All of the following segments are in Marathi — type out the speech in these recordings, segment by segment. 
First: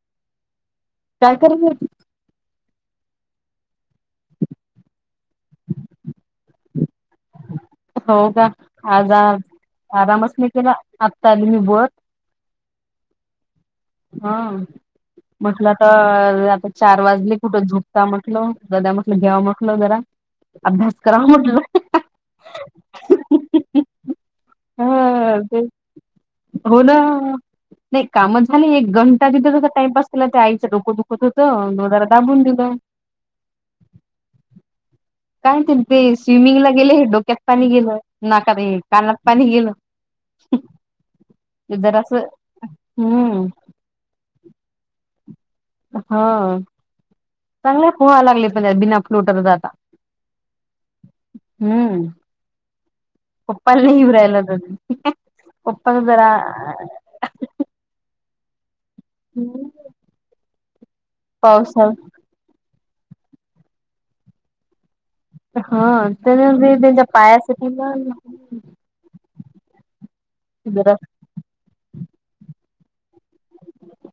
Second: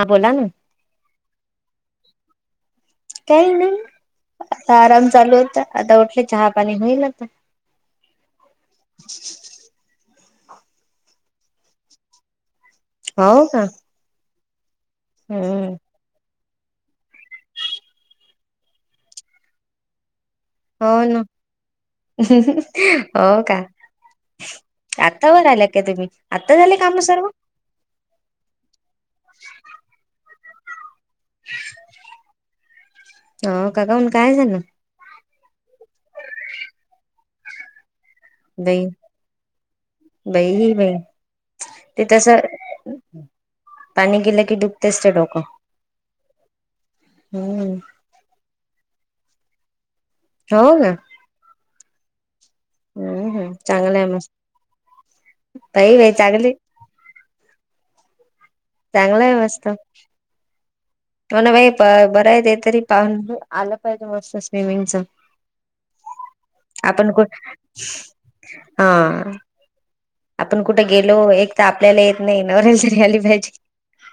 हां बोला ना. काय कर [unintelligible] काही नाई आता आराम चालू होता आता उठले चहा पाणी होईल आता हो का आज आरामच नाही केला आत्ता आली मी वर हो का? हा म्हटलं हम्म. तर आता चार वाजली कुठं झोपता म्हटलं ददा म्हटलं घ्याव म्हटलं जरा अभ्यास हो ना करावा म्हटलं. हो का. आता ह वर ते आल्या का तुम्ही आता झाले हो ना. काम सर्व नाही काम झाली एक घंटा [unintelligible] टाइमपास केला ते आईचं डोकं दुखत होतं म जरा दाबून दिलं. हो का काऊन काय झालं. काय त्यां ते स्विमिंग ला गेले डोक्यात पाणी गेलं. नाकात हे बाई कानात पाणी गेल. बाई ही बाई इधर ते असं तसं हम्म. पाणी गेलं की दुखतेस ते डोकं. हा हम्म चांगले पोहा लागले बिना फ्लोटरच आता हो का? हम्म. हम्म हम्म कपल चांगलं आहे मस्त इव्रयल कप बाई बाई जरा चांगली चांगला आहे वास्त मणा बा पावसात बरं आहे तरी पाहून आलं पाहिजे मस्त स्विमिंगच. हा त्याने ते त्यांच्या आपण कोण पायासाठी ना हा. आपण कुठे जरा गेलो एक तर आपल्याला येत नाही नवऱ्याल तरी आली पाहिजे.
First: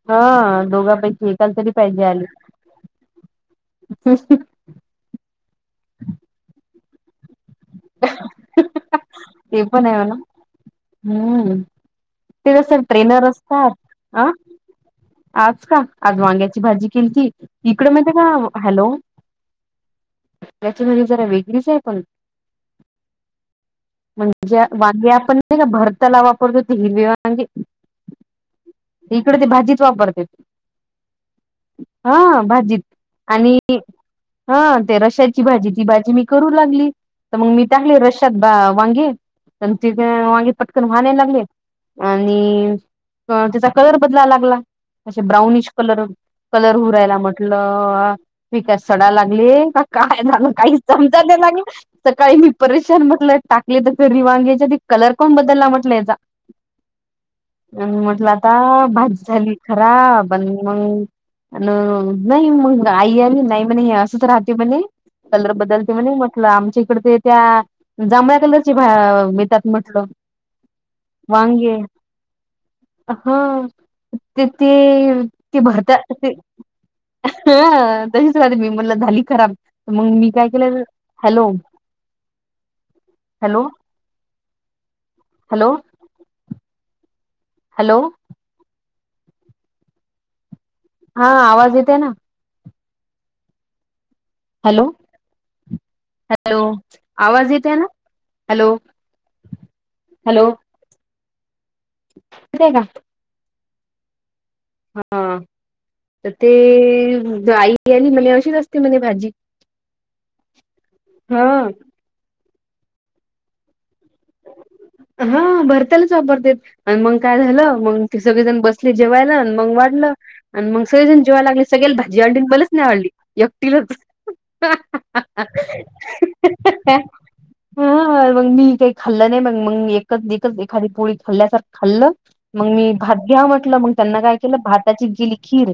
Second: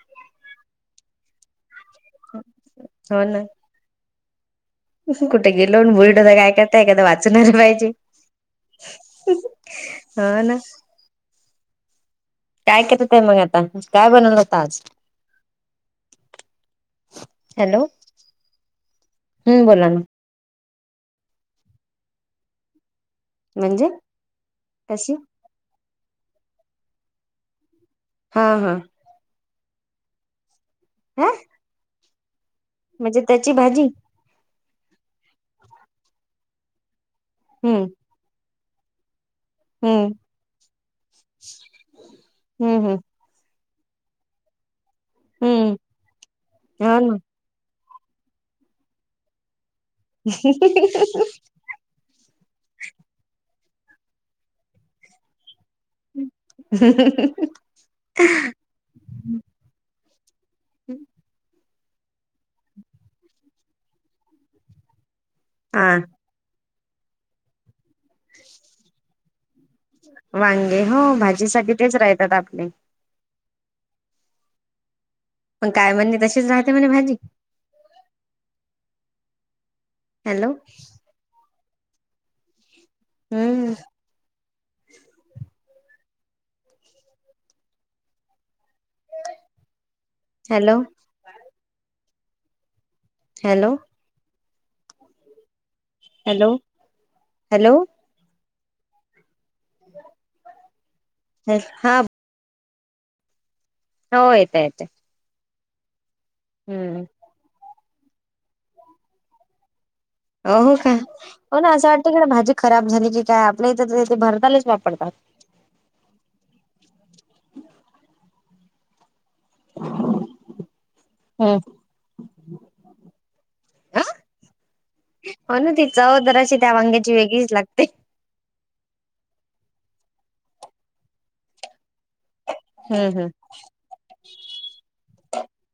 हा दोघां पैकी एकाल तरी पाहिजे आली. हो ना कुठे गेलो [unintelligible] काय करता एखादा वाचणारे पाहिजे. ते पण ये म्हना हो ना हम्. [unintelligible] सर काय करत आहे ट्रेनर मग आता असतात काय अ. बनवलं होत आज आज का आज वांग्याची भाजी केलती इकडे माहिती का हॅलो. हम् बोला ना. [unintelligible] जरा वेगळीच आहे पण म्हणजे म्हणजे वांगे कशी आपण नाई का भरताला वापरतो ते हिरवे वांगे हा हा. इकडे ते भाजीत वापरते. हं. हा भाजी आणि भाजी हा ते रशाची भाजी ती भाजी मी करू लागली तर मग मी हम्म टाकले रशद वांगे प तिथे हम्म मागे पटकन व्हाण्यायला लागले आणि हम्म हम्म त्याचा कलर बदलाला लागला असे ब्राउनिश हम्म कलर कलर हो ना हरायला म्हट. म्हटलं पिक सडा लागली का काय झालं काही समजा ते लागलं. सकाळी मी परेशान म्हटलं टाकले त रिवांगेच्या त कलर कोण बदलला म्हटलं याचा आणि म्हटल आता भाजी झाली खराब. पण मग अ नाही मग आई आली नाही म्हणे असंत राहते म्हणे. कलर बद्दल हा ते म्ह म्हटलं आमच्या इकड ते त्या जांभळ्या कलरची मिळात. वांगे हो भाजीसाठी तेच राहतात आपले. हा ते ते ते पण काय भरता म्हणणे ते तशीच राहते म्हणे भाजी ह तशीच राहते मी मला झाली खराब मग मी काय हॅलो केलं हॅलो हॅलो हम्म हॅलो हॅलो हॅलो हा आवाज येते ना हॅलो हॅलो हॅलो आवाज हॅलो येते ना हॅलो हॅलो अ हा का हो येतय येते हा तर ते आई आली म्हज अशीच असते म्हज भाजी अ हो का हो ना हा. असं वाटत का ना भाजी खराब झाली की काय आपल्या इथथे भरतालेच वापरतात हा भरता्यालाच वापरत आणि मग काय झालं मग ते सगळेजण बसले जेवायला मग वाढलं आणि मग सगळेजण जेवाय हम्म. लागले सगळ्या भाजी अंडी बलच नाही वाढली एकटिल हो ना ती चवदराची त्या वांग्याची वेगळीच लागते हा मग मी काही खाल्लं नाही मग मग एकच एकच एखादी पोळी खाल्ल्यासारखं खाल्लं मग मी हम्म भात हम्म घ्या म्हटलं मग त्यांना काय केलं भाताची गेली खीर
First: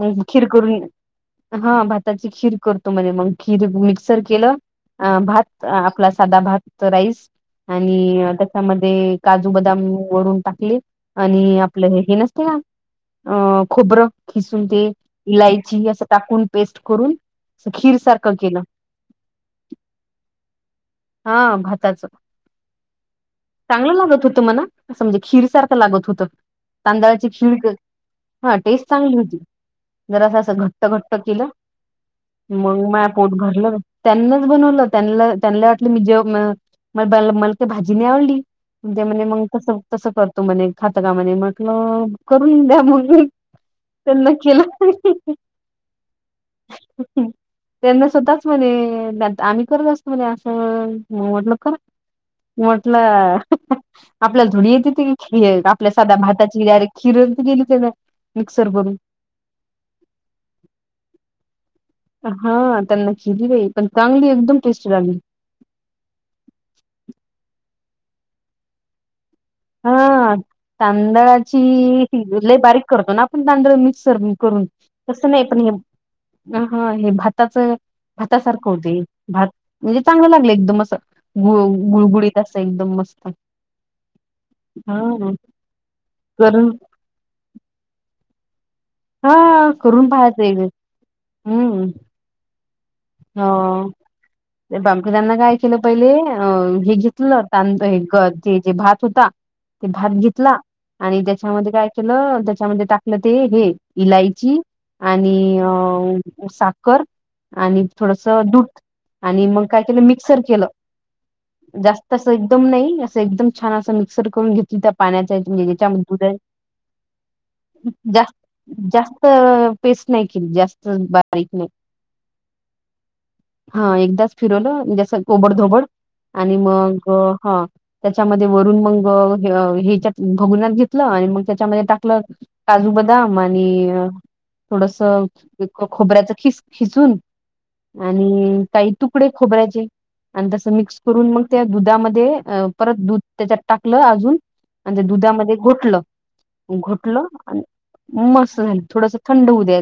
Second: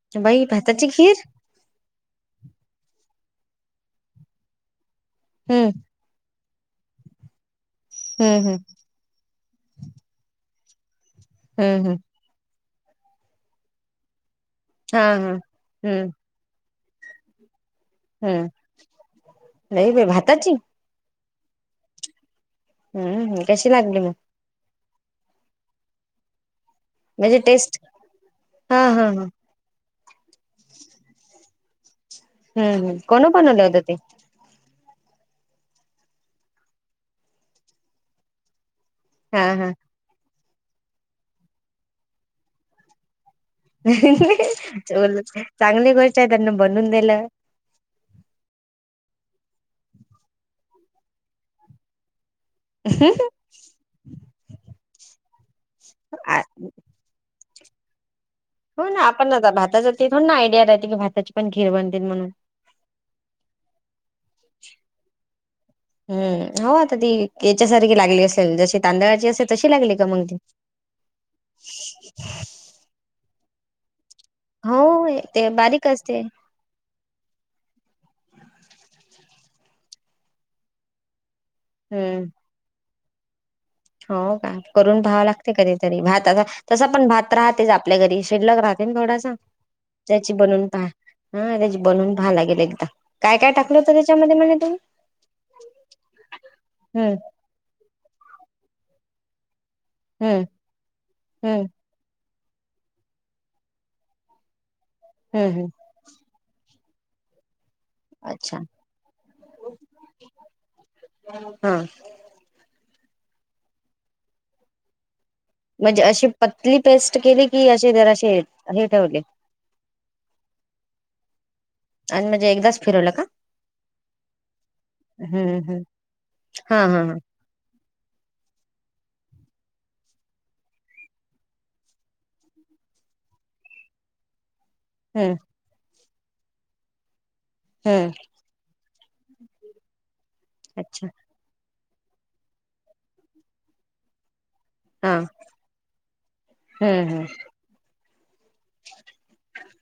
हम् बाई खिरकुर भाताची खीर हा भाताची खीर करतो म्हणे मग खीर मिक्सर केलं अ भात हम्म आपला साधा भात राईस आणि हम्म हम्म त्याच्यामध्ये काजू बदाम वरून टाकले आणि हम्म आपलं हम्म हे हे नसत ना अ खुबरं खिसून ते हा हा इलायची असं हम्म टाकून पेस्ट करून खीर सारखं हम्म केलं नाही ब भाताची हा भाताच हम्म कशी चांगलं लागली मग लागत होत मला असं म्हणजे खीर सारखं लागत होतं तांदळाची म्हणजे शिणक टेस्ट हा टेस्ट चांगली होती जर असं असं घट्ट घट्ट केलं हम्म मग हम्म. मा कोण पोत बनवलं भरलं होतं ते त्यांनाच बनवलं त्यां त्यां मी जे म मला ते भाजी नाही आवडली त्या हा मग कस हा तसं करतो म्हणे खातं का म्हणे म्हटलं करून द्या म्हग ोल चांगली गोष्ट आहे त्यांना बनवून दिलं त्यांना स्वतःच म्हणे आम्ही करत असतो म्हणे असं म्हटलं ख म्हटलं आपल्याला धुडी येत ते की खळ आपल्या साध्या आ- भाताची डायरेक्ट किरणंत गेली त्याला मिक्सर हो करून ना आपण आता भाताचा थोडं ना आयडिया राहते की भाताची पण खीर बनते म हा त्यांना खाली बाई पण चांगली एकदम टेस्टी लागली हम्म हो आता ती याच्यासारखी लागली असेल जशी तांदळाची असेल हा तांदळाचीिज ल बारीक करतो ना आपण तांदळ मिक्सर नी करून हो तस नाही ते पण हे बारीक असते हा हे भाताच भातासारखं होते भात म्हणजे चांगलं लागलं एकदम असं हम्म गुळबुडीत असं एकदम मस्त हो का करून हा भावं लागते कधीतरी भात अस करून तसा पण भात राहतेच आपल्या घरी शिल्लक राहते थोडासा हा करून त्याची पाहायचं बनून हा त्याची हम्म बनवून पहा लागेल एकदा काय हो काय टाकलं होतं त्याच्यामध्ये म्हणे ते तुम्ही? बामकीदना काय केलं पहिले अ हे हम्म घेतलं तांद हे ग ज जे भात होता ते भात हम्म घेतला आणि हम्म त्याच्यामध्ये काय लं त्याच्यामध्ये टाकलं ते हे इलायची आणि हम्म हम्म अ साखर आणि थोडस अच्छा दूध आणि मग काय केलं मिक्सर केलं हा जास्त- तसं एकदम नाही असं एकदम छान अस मिक्सर करून घेत- तिथं पाण्याचा म्हणजे त्याच्यामध्येुदर- केले की आ- जास्त जास्त पेस्ट नाही की जास्त बारीक नाही. आणि म्हणजे एकदाच फिरवलं का? हा एकदाच फिरवलं जस कोबड हम्म हम्म धोबड आणि हा हा मग हा- त्याच्यामध्ये वरून मंग ह्याच्यात भगुण्यात घेतलं आणि मग त्याच्यामध्ये टाकलं- काजू बदाम आणि थोडस हम्म खोबऱ्याच खिस खिसुन हम्म आणि काही तुकडे खोबऱ्याचे आणि तसं मिक्स अच्छा करून मग- त्या दुधामध्ये परत दूध त्याच्यात टाकलं अजून- आणि ते हा दुधामध्ये घोटलं हम्म हम्म घोटलं आणि मस्त- झा थोडस थंड होऊ द्या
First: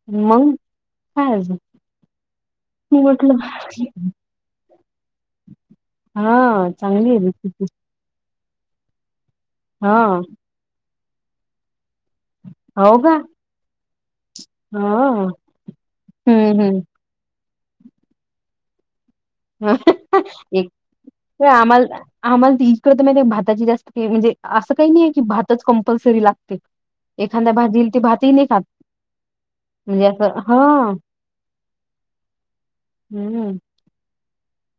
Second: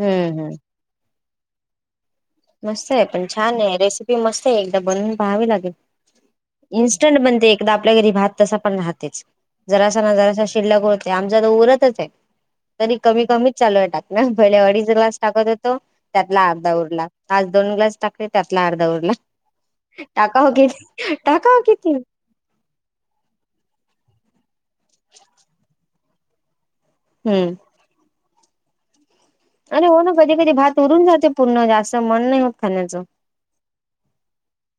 हम्म मग हम् कायच मस्त आहे पण छान आहे रेसिपी मस्त आहे एकदा बनून- पाहवी लागेल‌. हां, चांगली आहे इनस्टंट बनते रेसिपी. एकदा- आपल्या घरी भात तसा पण राहतेच हा जरासा ना जरासा शिल्लकते आमचा तर उरतच आहे. हो तरी का कमी कमीच चालू आहे टाक ना पहिले अडीच ग्लास हा. टाकत होतो त्यातला हम्म अर्धा हम्म. उरला. आज दोन ग्लास टाकले त्यातला अर्ध उरला टाका हो कि टाका हो किती? आम्हालाकड तर माहि भाताची जास्त म्हणजे असं काही नाही आहे की भातच कंपल्सरी लागते. एखाद्या हम्म भात दिल ते भातही नाही खात. अरे हो म्हणजे ना कधी असं कधी भात हा उरून जाते पूर्ण जास्त मन नाही होत खाण्याचं. हम्म.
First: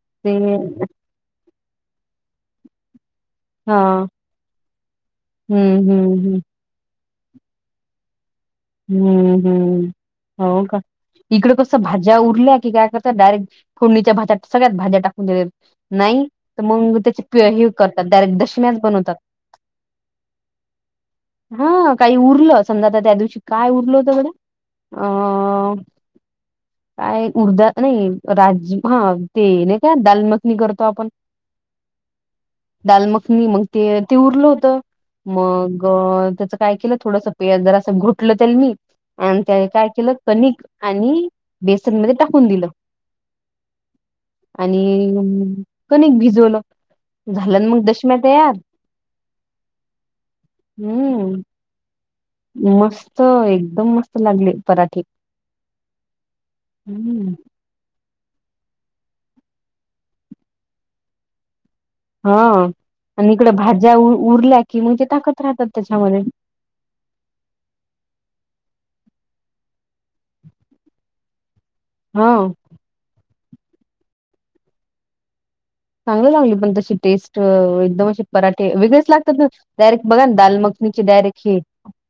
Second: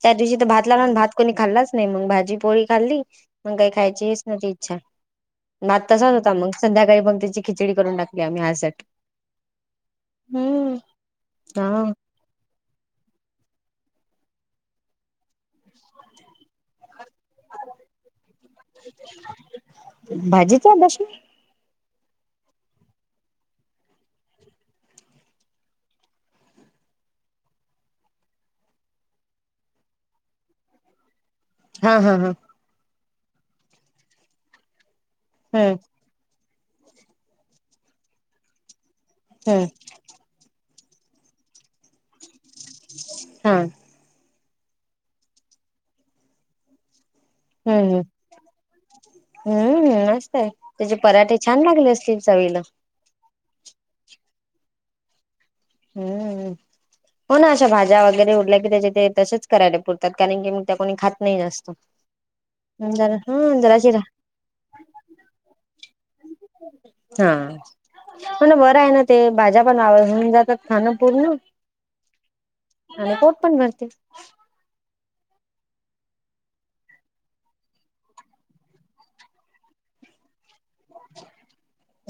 त्या ते दिवशी तर भात लावला भात कोणी खाल्लाच नाही मग भाजी पोळी खाल्ली. मग काही हा खायची हीच नव्हती इच्छा हम्म भात हम्म तसंच होता मग संध्याकाळी मग त्याची खिचडी करून टाकली आम्ही असं हम्म हम् हो का इकडं कसं हा भाज- ज्या उरल्या की काय करत डायरेक्ट फोडणीच्या भातात सगळ्यात भाज्या टाकून देतात. नाही तर मग ते- ह करतात डायरेक्ट दशम्याच बनवतात. भाजीचा दश हा काही उरलं समजा आ त्या दिवशी काय उरल होतं गाड्या अ- काय उर्धा नाही राज हा ते नाही का दालमखनी करतो आपण- [inaudible] हा हा हा दालमखनी मग ते ते उरलं होत हम्म मग त्याच- काय केलं थोडस प जरा असं घुटलं तर मी आणि त्या हम्म काय केलं कणिक आणि- बेसनमध्ये टाकून दिलं. हा आणि कणीक भिजवलं. झालं मग हम्म दशम्या तयार हम्म मसतय त्याचे पराठे हम्म छान लागले असतील चवीला. मस्त एकदम मस्त लागले पराठे. हम्म हम्म कोणाच्या भाज्या वगैरे उरल्या की त्याच्या ते तसे करायला पुरतात कारण की मग त्या कोणी खात नाही जास्त. हा जरा आणि इकडं हा जराशी भाज्या उरल्या की म्हग टाकत राहतात त्याच्यामध्ये हा म्ह ना बरं आहे ना ते भाज्या पण आवडून जातात खाणं पूर्ण हा आणि पोट पण भरते. चांगलं लागली पण तशी टेस्ट एकदम असे पराठे वेगळेच लागतात ना डायरेक्ट बघा ना दालमग- म्हणजे डायरेक्ट हे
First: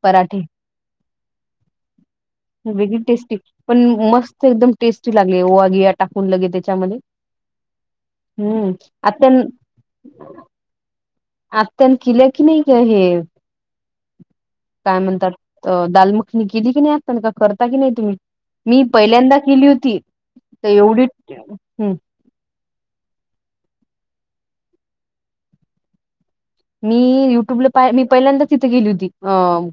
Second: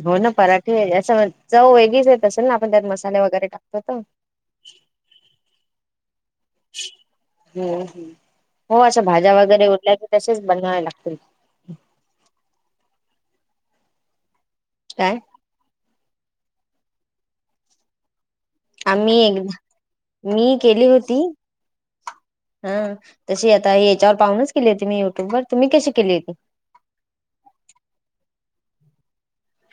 हो ना पराठे असं चव वेगळीच आहेत असेल ना आपण त्यात वेगळी मसाले टेस्टी वगैरे पण टाकतो. तर मस्त एकदम टेस्टी लागले ओवा बिया टाकून लगेच त्याच्यामध्ये हम हम्म हो अशं भाज्या आत्यान वगैरे उरल्या की तसेच बनवावे लागतं. आत्यान केल्या की नाही का हे काय म्हणतात. तर दालमखनी केली की नाही आता का करता की नाही तुम्ही? मी आम्ही पहिल्यांदा एकदा केली होती मी तर केली एवढी होती हम्म हा तशी आता याच्यावर पाहुूनच केली होती मी युट्युब वर तुम्ही कशी केली होती. मी युट्यूबला पा मी पहिल्यांदाच तिथे गेली होती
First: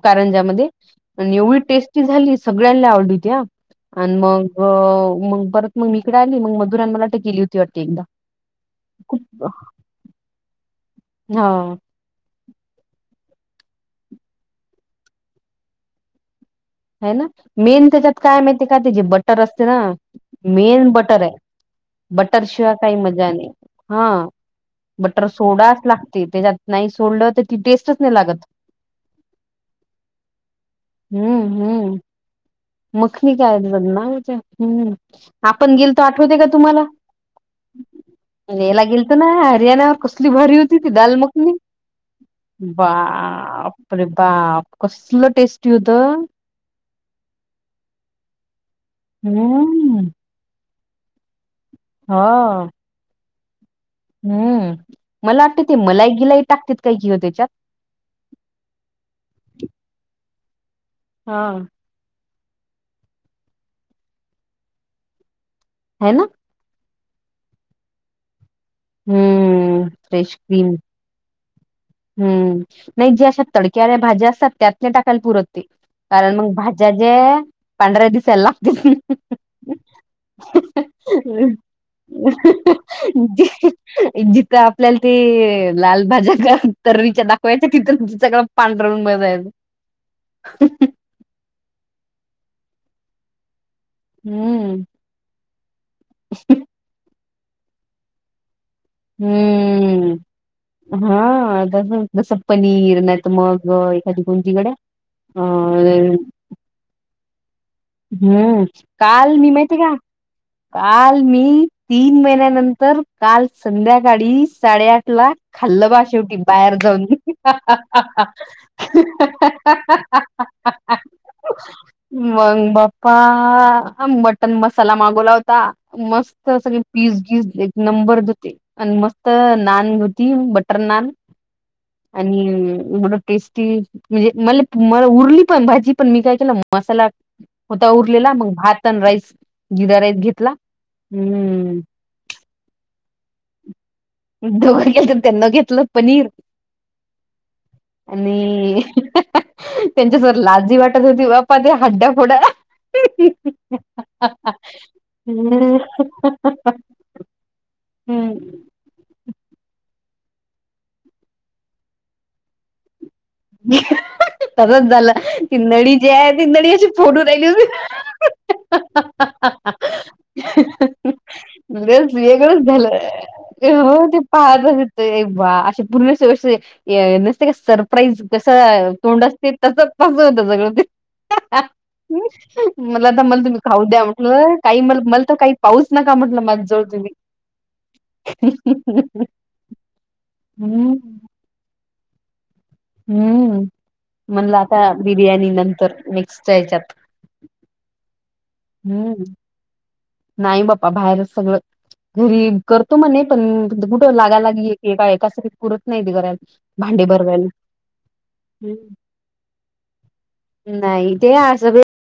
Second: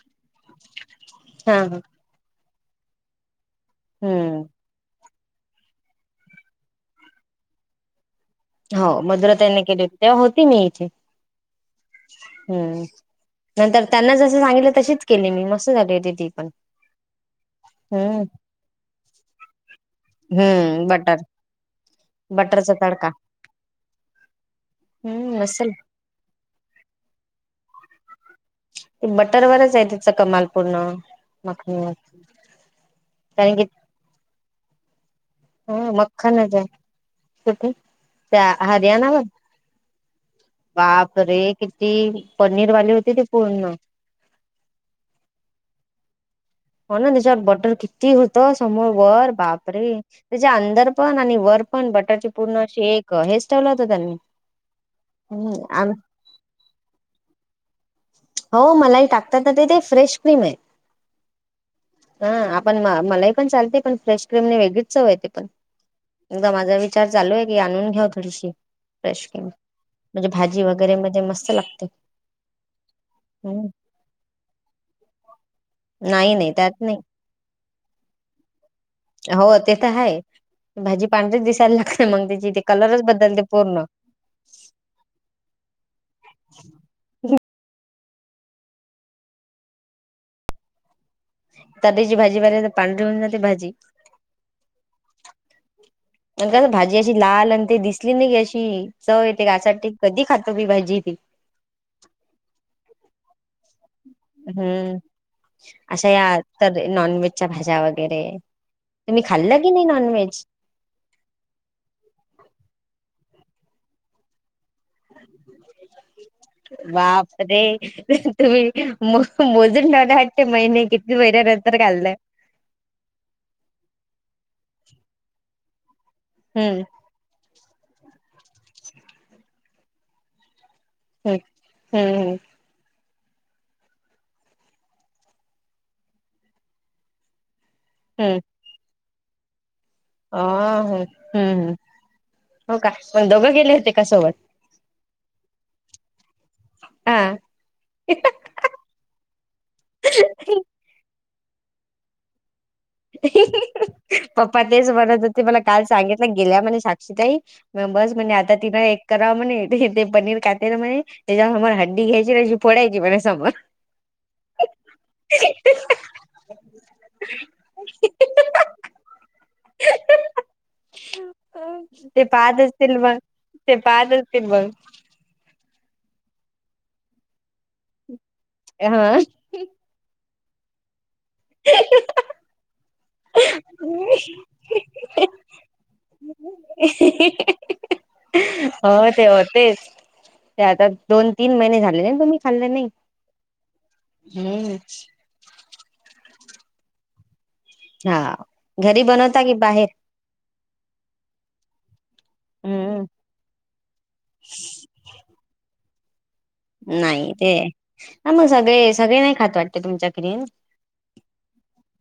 कारंजामध्येध्ये हा एवढी हा टेस्ट झाली सगळ्यांना आवडली आणि हम्म मग मग पर मग इकडे आली मग मधुराने मला दिली होती वाटतं एकदा हो मधुरा खूप ताईनी केली होती तेव्हा होती मी हा. हम्म नंतर त्यांना जस सांगितलं तशीच केली मी मस्त झाली ती पण ह ना मेन त्याच्यात हम्म काय माहिती आहे का त्याची बटर असते ना मेन बटर आहे. बटर बटरचा शिवाय काही तडका मजा नाही हां. बटर हम्म मसल सोडाच लागते त्याच्यात नाही सोडलं तर ती टेस्टच नाही लागत. ते बटरवरच आहे तिच कमाल पूर्ण हम्म मग हम्म मखनी काय बनावते हम्म. आपण हा गेलतो मखनच आहे किती? याय लागेल तर ना हरियाणावर कसली भारी होती ती दाल बाप रे मखनी किती पनीरवाली होती ती पूर्ण बापरे बाप कसलं टेस्टी होत. हो ना त्याच्यावर बॉर्डर किती होतं समोर वर बापरे हम्म त्याच्या अंदर पण आणि वर पण बटर हा चे पूर्ण शेक हेच ठेवला होत त्यांनी हम्म मला वाटत ते हम्म मलाई गिलाई टाकते काय कि हो त्याच्यात हो मलाही टाकतात ना ते ते फ्रेश क्रीम आहे. हा. हा आपण मलाही पण चालते पण फ्रेश क्रीमने वेगळीच चव येते पण है ना. एकदा माझा विचार चालू आहे की आणून घ्या थोडीशी फ्रेश क्रीम हम्म म्हणजे फ्रेश भाजी क्रीम वगैरे मध्ये मस्त लागते. हम्म. नाही जे अशा हम्म तडक्याल्या भाज्या असतात त्यात नाही टाकायला पुर ते नाही कारण नाही मग त्यात भाज्या नाही ज्या पांढर दिसायला लागतं. हो ते तर आहे भाजी पांढरीच दिसायला लागते मग त्याची ते कलरच बदलते पूर्ण एक जिथं आपल्याला ते लाल भाज्या कर तर्रीच्या दाखवायच्या तिथं सगळं पांढरून बसायचं. [unintelligible] तरीची भाजी पार पांढर होऊन जाते भाजी हम्म. नस भाजी अशी लाल आणि ते दिसली नाही गी अशी चव येते ग अशी हम्म. कधी खातो मी भाजी ती हा अ ह. जसं पनीर नत मग एखादी कोणतीकड हम्म अ. अशा या तर नॉन व्हेजच्या भाज्यावर हम्म काल मी माहिती का? नॉनव्हेज काल मी तीन महिन्यानंतर काल संध्याकाळी साडेआठ ला खाल्लं बा शेवटी बाहेर जाऊन बाप रे तुम्ही मोजून ठेवला हटते महिने किती महिन्यानंतर घाललाय. मंग बाप्पा ह बटन मसाला मागवला होता मस्त सगळे हम्म पीजी एक नंबर होते आणि मस्त नान होती बटर नान. हम्म हम्म आणिडं. टेस्टी म्हणजे म मला उरली पण भाजी पण मी काय केलं मसाला होता हम्म उरलेला हम्म मग भात आणि राईस गिरा राईस अ घेतला हम्म. हो काण दोघं गेले होते. का सोबत दोघं घेतलं त्यांना घेतलं पनीर हा. आणि त्यांच्यासोर लाजी वाटत होती बा. प ते हडा पुोडा. पप्पा तेच म्हणत होते मला काल सांगितलं गेल्या म्हणे साक्षीताई. मेंबर्स म्हणजे हम्म आता तिनं एक. करा मणे ते पनीर खाते ना मै त्याच्यामला हंडी घ्यायची फोडायची म तसच झालं तिनळी जे आहे तिनळी अशी. फोटू दे दिस. लस ते पाहत वेगळंच असतील झालं मग हो पाहत ते असतील मग पाहतच. ते वा असे पूर्ण नसते का सरप्राईज कसं हा तोंड असते. तसच पासून यत सगळं ते. मला आता मला तुम्ही खाऊ द्या म्हटलं काही म मला तर काही पाऊस नका म्हटलं माझ. हो ते होतेच ते आता हम्म दोन. तीन महिने झाले तुम्ही खल्ले नाही. हम्म म्हणलं हम्म आता बिर्याणी नंतर मेक्स्ट यायच्यात. हा घरी हम्म बनवता की बाहेर. नाही बा्पा बाहेरच सगळं. घरी करतो हम्म मग नाही पण कुठं लागायलागी एका एकासाठी कडत नाही ते घराला. नाही ते मग सगळे हम्म. सगळे नाही खात वाटते तुमच्याकरीन. नाही तेे असं बी.